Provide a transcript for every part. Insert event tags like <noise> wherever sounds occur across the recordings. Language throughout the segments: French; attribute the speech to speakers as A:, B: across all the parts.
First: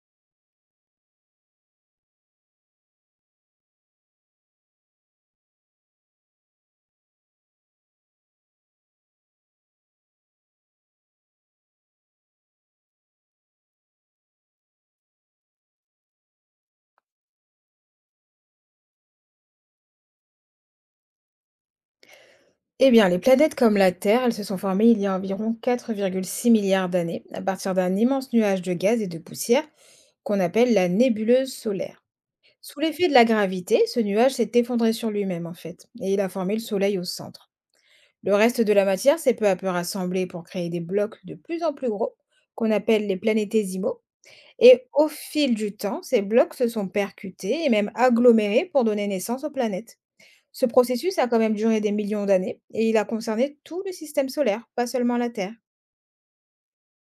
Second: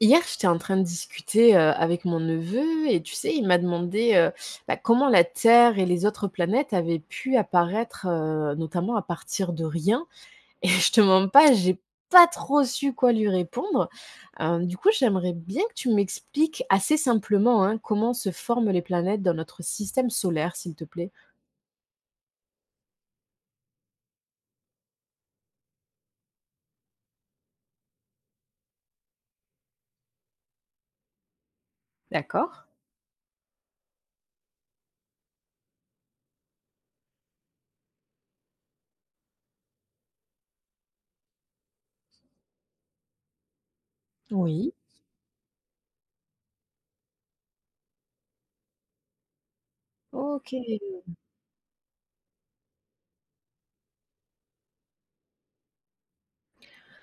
A: Hier, j'étais en train de discuter avec mon neveu et tu sais, il m'a demandé bah, comment la Terre et les autres planètes avaient pu apparaître, notamment à partir de rien. Et <laughs> je te mens pas, j'ai pas trop su quoi lui répondre. Du coup, j'aimerais bien que tu m'expliques assez simplement hein, comment se forment les planètes dans notre système solaire, s'il te plaît.
B: Eh bien, les planètes comme la Terre, elles se sont formées il y a environ 4,6 milliards d'années, à partir d'un immense nuage de gaz et de poussière qu'on appelle la nébuleuse solaire.
A: D'accord.
B: Sous l'effet de la gravité, ce nuage s'est effondré sur lui-même en fait, et il a formé le Soleil au centre. Le reste de la matière s'est peu à peu rassemblé pour créer des blocs de plus en plus gros, qu'on appelle les planétésimaux,
A: Oui.
B: et au fil du temps, ces blocs se sont percutés et même agglomérés pour donner naissance aux planètes.
A: Ok.
B: Ce processus a quand même duré des millions d'années et il a concerné tout le système solaire, pas seulement la Terre.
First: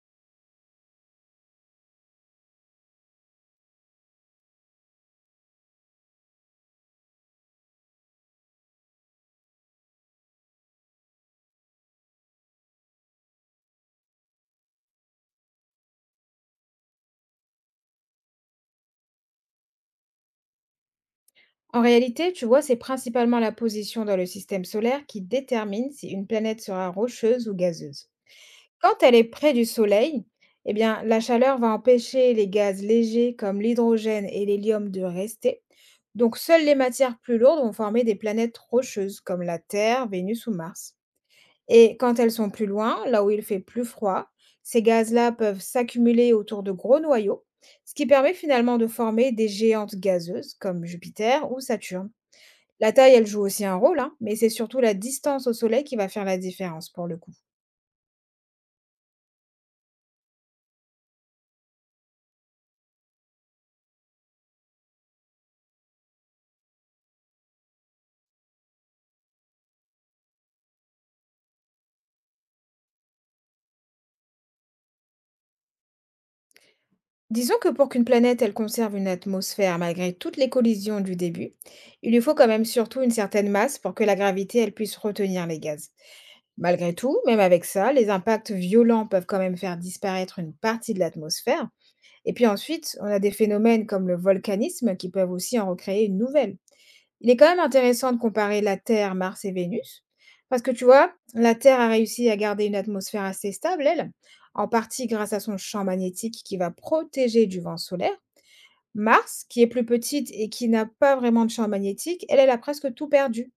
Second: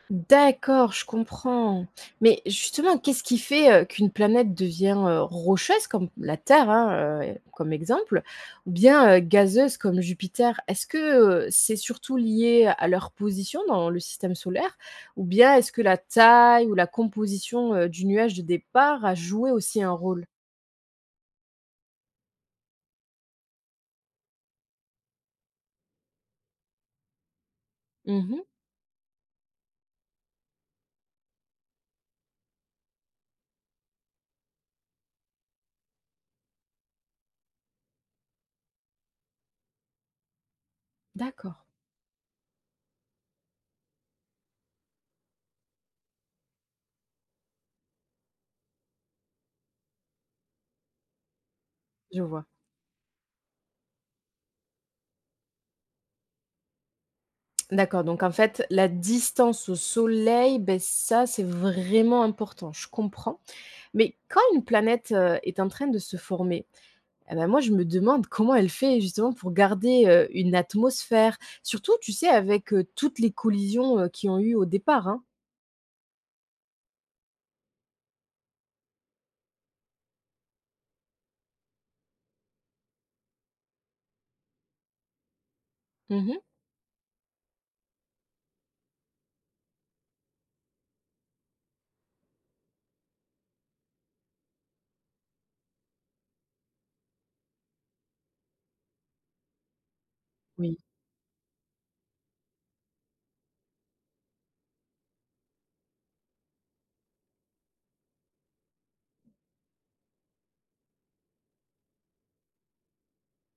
A: D'accord, je comprends. Mais justement, qu'est-ce qui fait, qu'une planète devient, rocheuse comme la Terre, hein, comme exemple, ou bien, gazeuse comme Jupiter? Est-ce que, c'est surtout lié à leur position dans le système solaire? Ou bien est-ce que la taille ou la composition, du nuage de départ a joué aussi un rôle?
B: En réalité, tu vois, c'est principalement la position dans le système solaire qui détermine si une planète sera rocheuse ou gazeuse.
A: Mmh.
B: Quand elle est près du Soleil, eh bien, la chaleur va empêcher les gaz légers comme l'hydrogène et l'hélium de rester. Donc, seules les matières plus lourdes vont former des planètes rocheuses comme la Terre, Vénus ou Mars.
A: D'accord,
B: Et quand elles sont plus loin, là où il fait plus froid, ces gaz-là peuvent s'accumuler autour de gros noyaux, ce qui permet finalement de former des géantes gazeuses comme Jupiter ou Saturne.
A: je vois.
B: La taille, elle joue aussi un rôle, hein, mais c'est surtout la distance au Soleil qui va faire la différence pour le coup.
A: D'accord, donc en fait, la distance au soleil, ben ça, c'est vraiment important, je comprends. Mais quand une planète, est en train de se former, et bah, moi je me demande comment elle fait justement pour garder, une atmosphère? Surtout, tu sais, avec, toutes les collisions, qu'il ont eu au départ, hein.
B: Disons que pour qu'une planète, elle conserve une atmosphère malgré toutes les collisions du début, il lui faut quand même surtout une certaine masse pour que la gravité, elle puisse retenir les gaz.
A: Mmh.
B: Malgré tout, même avec ça, les impacts violents peuvent quand même faire disparaître une partie de l'atmosphère. Et puis ensuite, on a des phénomènes comme le volcanisme qui peuvent aussi en recréer une nouvelle. Il est quand même intéressant de comparer la Terre, Mars et Vénus, parce que
A: Oui,
B: tu vois, la Terre a réussi à garder une atmosphère assez stable, elle, en partie grâce à son champ magnétique qui va protéger du vent solaire. Mars, qui est plus petite et qui n'a pas vraiment de champ magnétique, elle, elle a presque tout perdu.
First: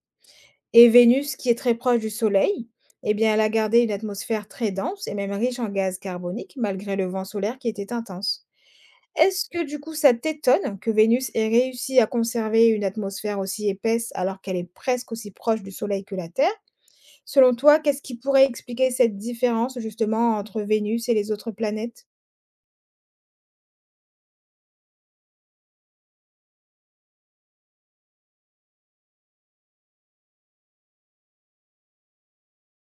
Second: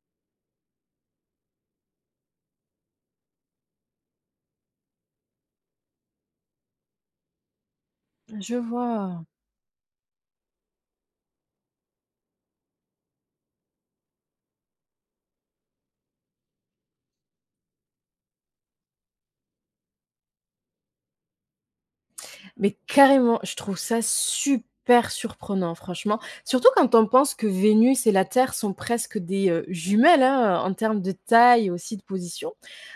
B: Et Vénus, qui est très proche du Soleil, eh bien, elle a gardé une atmosphère très dense et même riche en gaz carbonique, malgré le vent solaire qui était intense.
A: je vois.
B: Est-ce que du coup, ça t'étonne que Vénus ait réussi à conserver une atmosphère aussi épaisse alors qu'elle est presque aussi proche du Soleil que la Terre? Selon toi, qu'est-ce qui pourrait expliquer cette différence justement entre Vénus et les autres planètes?
A: Mais carrément, je trouve ça super surprenant, franchement. Surtout quand on pense que Vénus et la Terre sont presque des jumelles hein, en termes de taille et aussi de position.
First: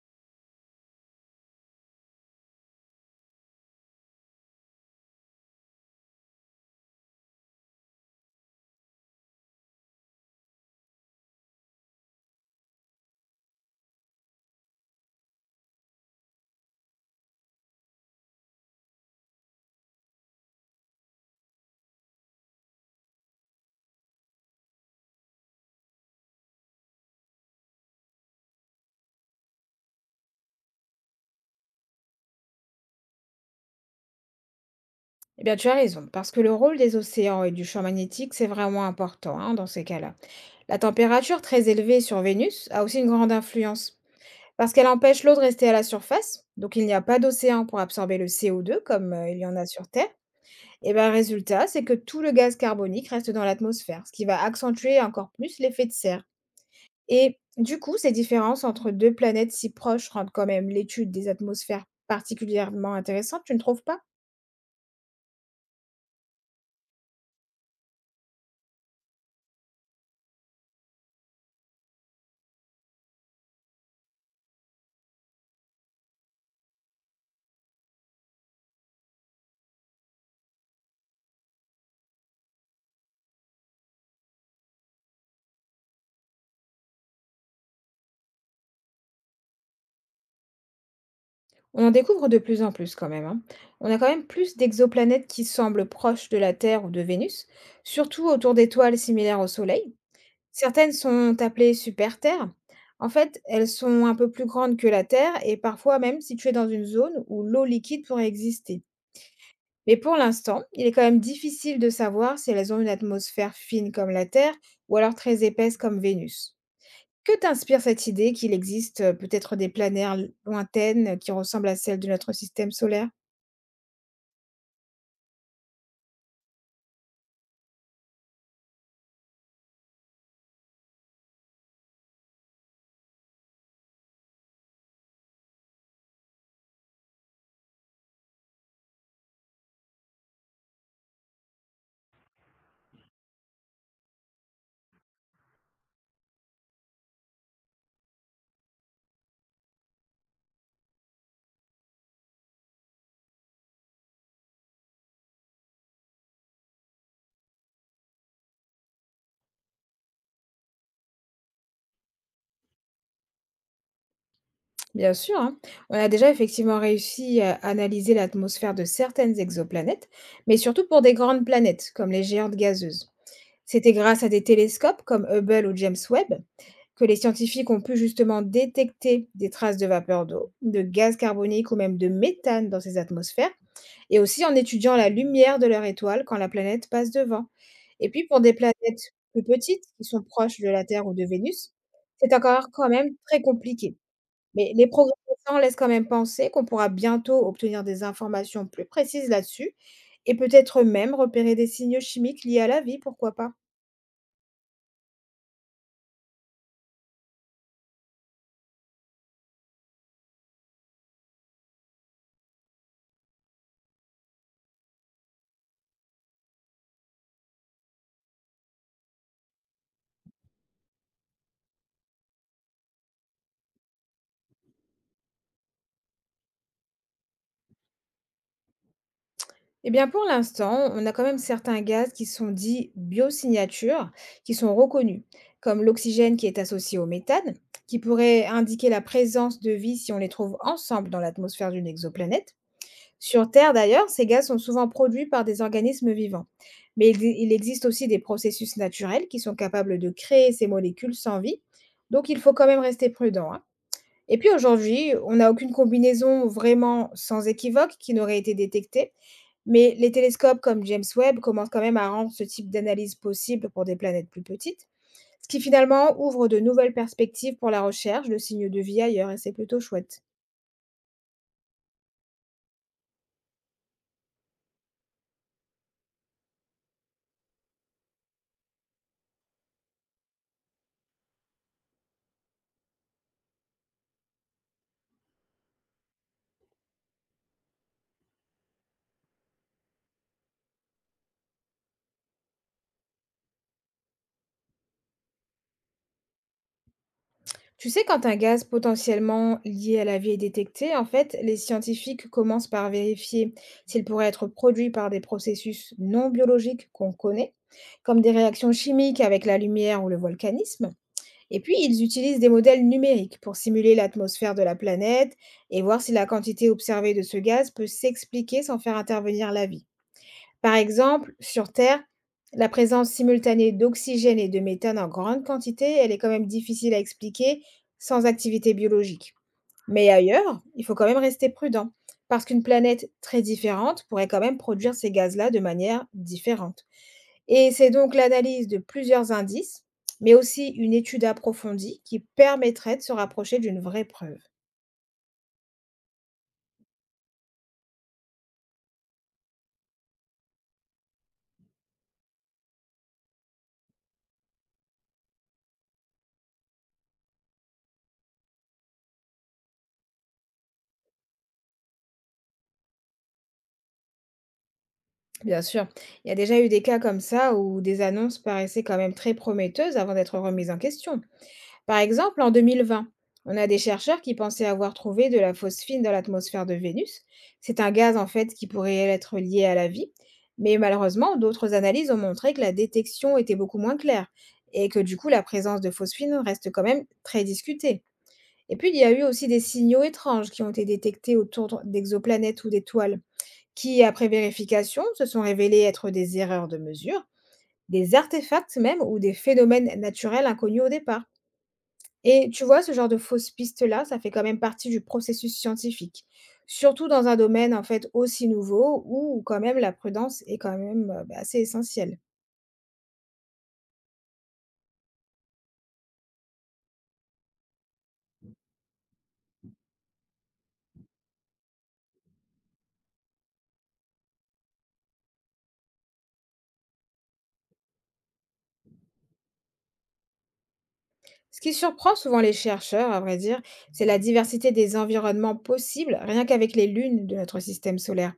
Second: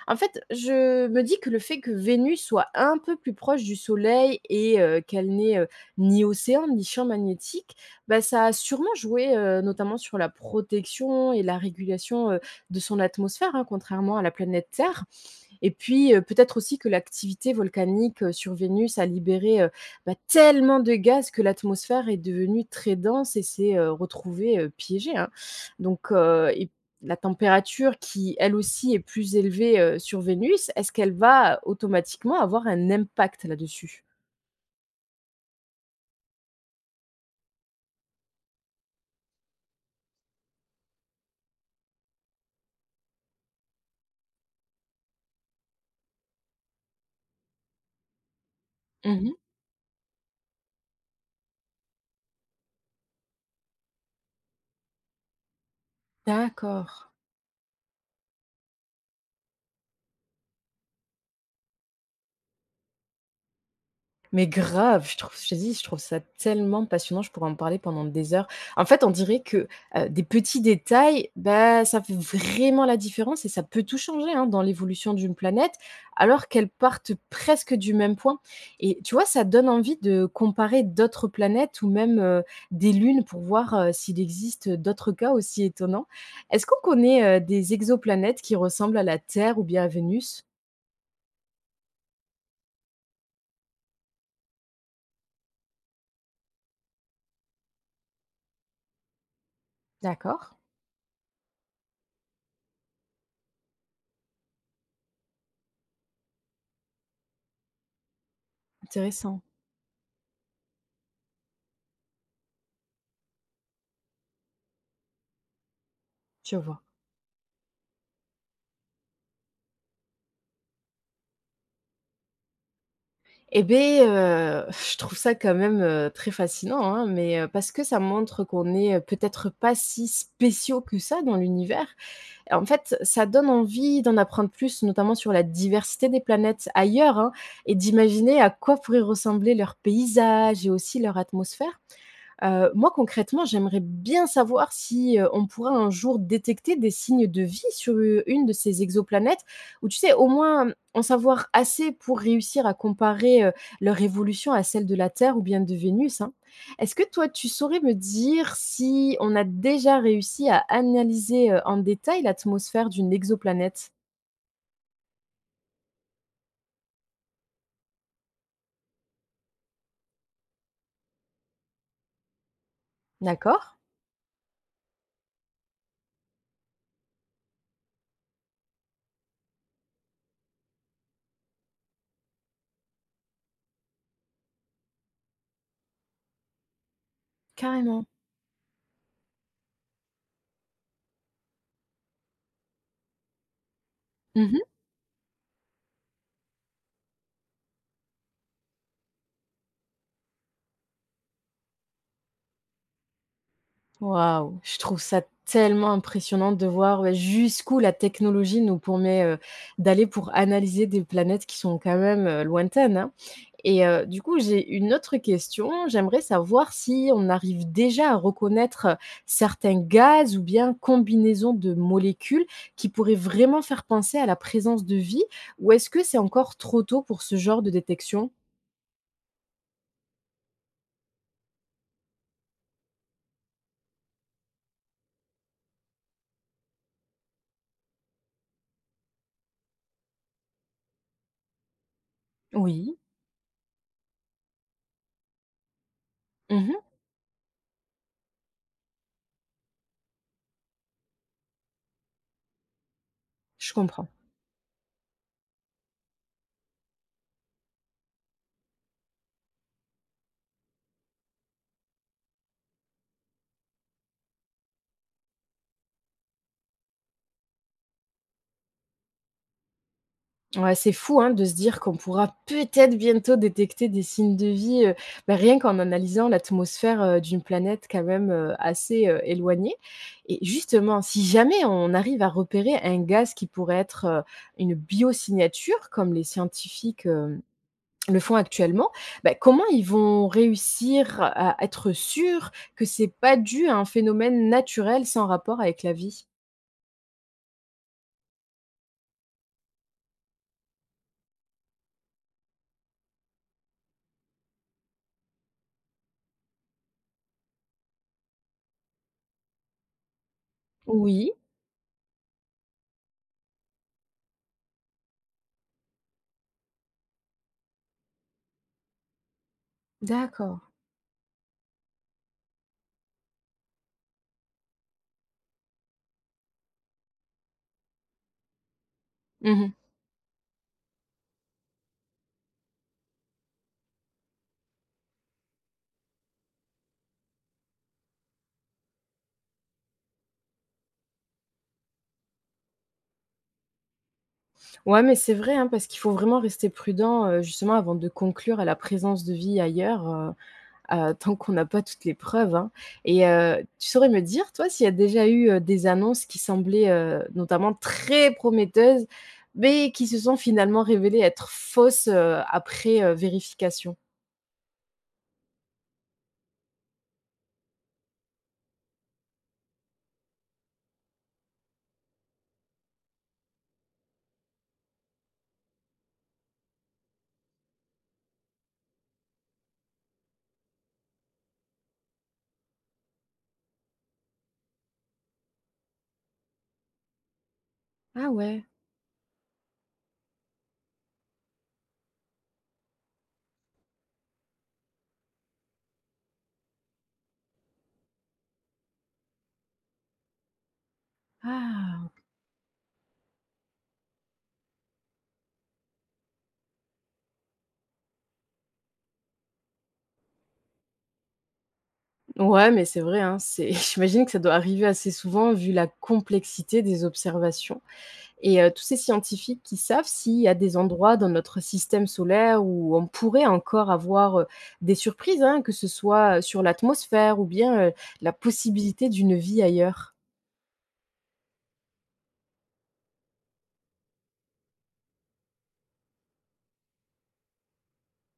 A: En fait, je me dis que le fait que Vénus soit un peu plus proche du Soleil et qu'elle n'ait ni océan ni champ magnétique, bah, ça a sûrement joué notamment sur la protection et la régulation de son atmosphère, hein, contrairement à la planète Terre. Et puis, peut-être aussi que l'activité volcanique, sur Vénus a libéré, bah, tellement de gaz que l'atmosphère est devenue très dense et s'est, retrouvée, piégée, hein. Donc, et la température qui, elle aussi, est plus élevée, sur Vénus, est-ce qu'elle va automatiquement avoir un impact là-dessus?
B: Eh bien, tu as raison, parce que le rôle des océans et du champ magnétique, c'est vraiment important hein, dans ces cas-là. La température très élevée sur Vénus a aussi une grande influence. Parce qu'elle empêche l'eau de rester à la surface, donc il n'y a pas d'océan pour absorber le CO2 comme,
A: Mmh.
B: il y en a sur Terre et ben, résultat, c'est que tout le gaz carbonique reste dans l'atmosphère, ce qui va accentuer encore plus l'effet de serre
A: D'accord.
B: et du coup, ces différences entre 2 planètes si proches rendent quand même l'étude des atmosphères particulièrement intéressante, tu ne trouves pas?
A: Mais grave, je te dis, je trouve ça tellement passionnant, je pourrais en parler pendant des heures. En fait, on dirait que, des petits détails, bah, ça fait vraiment la différence et ça peut tout changer, hein, dans l'évolution d'une planète, alors qu'elles partent presque du même point et tu vois, ça donne envie de comparer d'autres planètes ou même, des lunes pour voir, s'il existe, d'autres cas aussi étonnants. Est-ce qu'on connaît, des exoplanètes qui ressemblent à la Terre ou bien à Vénus?
B: On en découvre de plus en plus quand même, hein. On a quand même plus d'exoplanètes qui semblent proches de la Terre ou de Vénus, surtout autour d'étoiles similaires au Soleil.
A: D'accord,
B: Certaines sont appelées super-Terres. En fait, elles sont un peu plus grandes que la Terre et parfois même situées dans une zone où l'eau liquide pourrait exister.
A: intéressant,
B: Mais pour l'instant, il est quand même difficile de savoir si elles ont une atmosphère fine comme la Terre ou alors très épaisse comme Vénus.
A: je vois.
B: Que t'inspire cette idée qu'il existe peut-être des planètes lointaines qui ressemblent à celles de notre système solaire.
A: Et beh, je trouve ça quand même, très fascinant, hein, mais parce que ça montre qu'on est, peut-être pas si spéciaux que ça dans l'univers et en fait, ça donne envie d'en apprendre plus, notamment sur la diversité des planètes ailleurs, hein et d'imaginer à quoi pourraient ressembler leurs paysages et aussi leur atmosphère. Moi concrètement, j'aimerais bien savoir si, on pourra un jour détecter des signes de vie sur, une de ces exoplanètes ou tu sais, au moins, en savoir assez pour réussir à comparer, leur évolution à celle de la Terre ou bien de Vénus, hein. Est-ce que toi, tu saurais me dire si on a déjà réussi à analyser, en détail l'atmosphère d'une exoplanète?
B: Bien sûr, hein. On a déjà effectivement réussi à analyser l'atmosphère de certaines exoplanètes, mais surtout pour des grandes planètes, comme les géantes gazeuses.
A: D'accord.
B: C'était grâce à des télescopes comme Hubble ou James Webb que les scientifiques ont pu justement détecter des traces de vapeur d'eau, de gaz carbonique ou même de méthane dans ces atmosphères, et aussi en étudiant la lumière de leur étoile quand la planète passe devant.
A: Carrément.
B: Et puis pour des planètes plus petites, qui sont proches de la Terre ou de Vénus, c'est encore quand même très compliqué.
A: Mmh.
B: Mais les progrès récents laissent quand même penser qu'on pourra bientôt obtenir des informations plus précises là-dessus et peut-être même repérer des signaux chimiques liés à la vie, pourquoi pas?
A: Waouh! Je trouve ça tellement impressionnant de voir, ouais, jusqu'où la technologie nous permet, d'aller pour analyser des planètes qui sont quand même, lointaines, hein et du coup, j'ai une autre question. J'aimerais savoir si on arrive déjà à reconnaître, certains gaz ou bien combinaisons de molécules qui pourraient vraiment faire penser à la présence de vie ou est-ce que c'est encore trop tôt pour ce genre de détection?
B: Eh bien, pour l'instant, on a quand même certains gaz qui sont dits biosignatures, qui sont reconnus, comme l'oxygène qui est associé au méthane, qui pourrait indiquer la présence de vie si on les trouve ensemble dans l'atmosphère d'une exoplanète.
A: Oui.
B: Sur Terre d'ailleurs, ces gaz sont souvent produits par des organismes vivants.
A: Mmh.
B: Il existe aussi des processus naturels qui sont capables de créer ces molécules sans vie, donc il faut quand même rester prudent, hein.
A: Je comprends.
B: Et puis aujourd'hui, on n'a aucune combinaison vraiment sans équivoque qui n'aurait été détectée, mais les télescopes comme James Webb commencent quand même à rendre ce type d'analyse possible pour des planètes plus petites, ce qui finalement ouvre de nouvelles perspectives pour la recherche de signes de vie ailleurs, et c'est plutôt chouette.
A: Ouais, c'est fou, hein, de se dire qu'on pourra peut-être bientôt détecter des signes de vie, bah, rien qu'en analysant l'atmosphère, d'une planète quand même, assez, éloignée et justement, si jamais on arrive à repérer un gaz qui pourrait être, une biosignature comme les scientifiques, le font actuellement, bah, comment ils vont réussir à être sûrs que c'est pas dû à un phénomène naturel sans rapport avec la vie?
B: Tu sais, quand un gaz potentiellement lié à la vie est détecté, en fait, les scientifiques commencent par vérifier s'il pourrait être produit par des processus non biologiques qu'on connaît, comme des réactions chimiques avec la lumière ou le volcanisme.
A: Oui,
B: Et puis, ils utilisent des modèles numériques pour simuler l'atmosphère de la planète et voir si la quantité observée de ce gaz peut s'expliquer sans faire intervenir la vie.
A: d'accord.
B: Par exemple, sur Terre, la présence simultanée d'oxygène et de méthane en grande quantité, elle est quand même difficile à expliquer sans activité biologique.
A: Mmh.
B: Mais ailleurs, il faut quand même rester prudent, parce qu'une planète très différente pourrait quand même produire ces gaz-là de manière différente. Et c'est donc l'analyse de plusieurs indices, mais aussi une étude approfondie qui permettrait de se rapprocher d'une vraie preuve.
A: Ouais, mais c'est vrai, hein, parce qu'il faut vraiment rester prudent, justement avant de conclure à la présence de vie ailleurs, tant qu'on n'a pas toutes les preuves, hein et tu saurais me dire, toi, s'il y a déjà eu, des annonces qui semblaient, notamment très prometteuses, mais qui se sont finalement révélées être fausses, après, vérification?
B: Bien sûr, il y a déjà eu des cas comme ça où des annonces paraissaient quand même très prometteuses avant d'être remises en question. Par exemple, en 2020, on a des chercheurs qui pensaient avoir trouvé de la phosphine dans l'atmosphère de Vénus. C'est un gaz en fait qui pourrait être lié à la vie, mais malheureusement, d'autres analyses ont montré que la détection était beaucoup moins claire et que du coup, la présence de phosphine reste quand même très discutée.
A: Ah ouais,
B: Et puis, il y a eu aussi des signaux étranges qui ont été détectés autour d'exoplanètes ou d'étoiles, qui, après vérification, se sont révélés être des erreurs de mesure, des artefacts même ou des phénomènes naturels inconnus au départ.
A: ah!
B: Et tu vois, ce genre de fausses pistes-là, ça fait quand même partie du processus scientifique, surtout dans un domaine en fait aussi nouveau où quand même la prudence est quand même bah, assez essentielle.
A: Ouais, mais c'est vrai, hein, c'est <laughs> j'imagine que ça doit arriver assez souvent vu la complexité des observations. Et tous ces scientifiques qui savent s'il y a des endroits dans notre système solaire où on pourrait encore avoir, des surprises, hein, que ce soit, sur l'atmosphère ou bien, la possibilité d'une vie ailleurs.
B: Ce qui surprend souvent les chercheurs, à vrai dire, c'est la diversité des environnements possibles, rien qu'avec les lunes de notre système solaire.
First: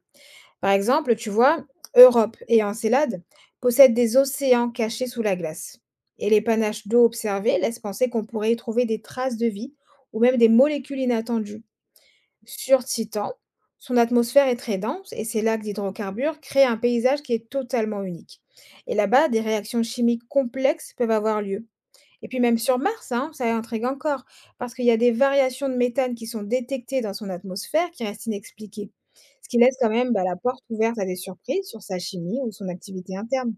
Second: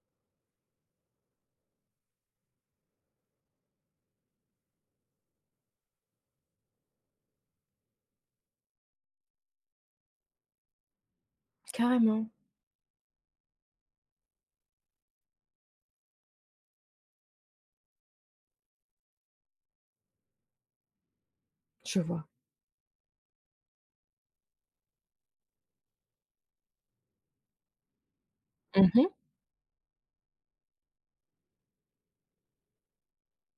B: Par exemple, tu vois, Europe et Encelade possèdent des océans cachés sous la glace. Et les panaches d'eau observés laissent penser qu'on pourrait y trouver des traces de vie ou même des molécules inattendues.
A: Carrément.
B: Sur Titan, son atmosphère est très dense et ses lacs d'hydrocarbures créent un paysage qui est totalement unique. Et là-bas, des réactions chimiques complexes peuvent avoir lieu.
A: Je vois.
B: Et puis même sur Mars, hein, ça intrigue encore, parce qu'il y a des variations de méthane qui sont détectées dans son atmosphère qui restent inexpliquées,
A: Mmh.
B: ce qui laisse quand même bah, la porte ouverte à des surprises sur sa chimie ou son activité interne.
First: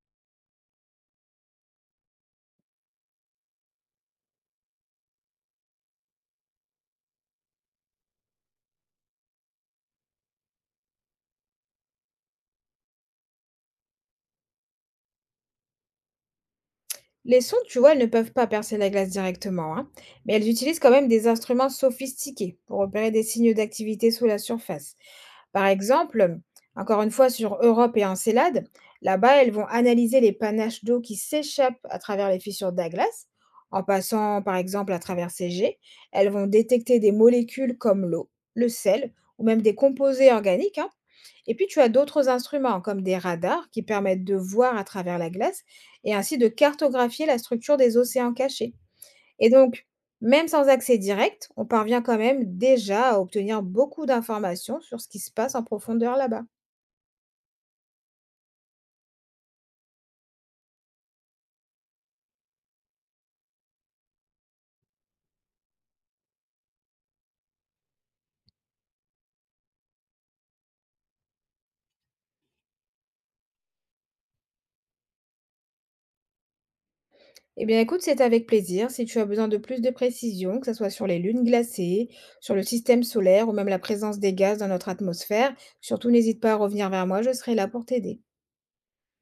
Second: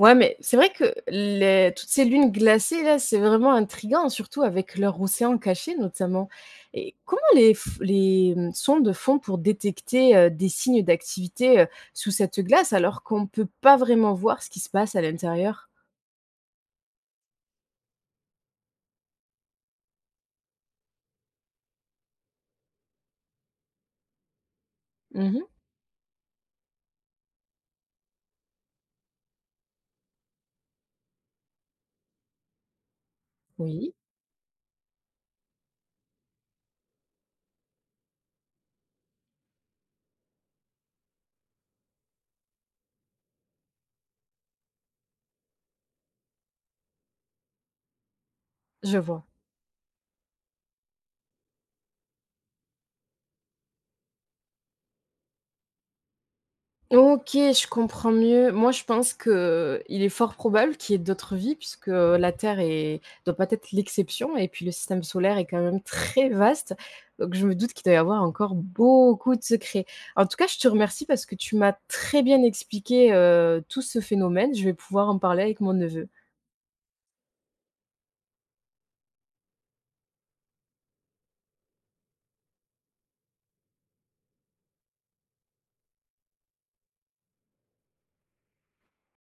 A: Ouais, mais c'est vrai que les toutes ces lunes glacées là, c'est vraiment intriguant, surtout avec leur océan caché notamment. Et comment les f les, mmh, sondes font pour détecter, des signes d'activité, sous cette glace alors qu'on ne peut pas vraiment voir ce qui se passe à l'intérieur?
B: Les sondes, tu vois, elles ne peuvent pas percer la glace directement, hein, mais elles utilisent quand même des instruments sophistiqués pour repérer des signes d'activité sous la surface.
A: Mmh.
B: Par exemple, encore une fois sur Europe et Encelade, là-bas, elles vont analyser les panaches d'eau qui s'échappent à travers les fissures de la glace. En
A: Oui,
B: passant, par exemple, à travers ces jets, elles vont détecter des molécules comme l'eau, le sel ou même des composés organiques, hein, et puis tu as d'autres instruments comme des radars qui permettent de voir à travers la glace et ainsi de cartographier la structure des océans cachés.
A: je vois.
B: Et donc, même sans accès direct, on parvient quand même déjà à obtenir beaucoup d'informations sur ce qui se passe en profondeur là-bas.
A: OK, je comprends mieux. Moi, je pense que il est fort probable qu'il y ait d'autres vies puisque la Terre est doit pas être l'exception et puis le système solaire est quand même très vaste, donc je me doute qu'il doit y avoir encore beaucoup de secrets. En tout cas, je te remercie parce que tu m'as très bien expliqué, tout ce phénomène. Je vais pouvoir en parler avec mon neveu.
B: Eh bien écoute, c'est avec plaisir. Si tu as besoin de plus de précisions, que ce soit sur les lunes glacées, sur le système solaire ou même la présence des gaz dans notre atmosphère, surtout n'hésite pas à revenir vers moi, je serai là pour t'aider.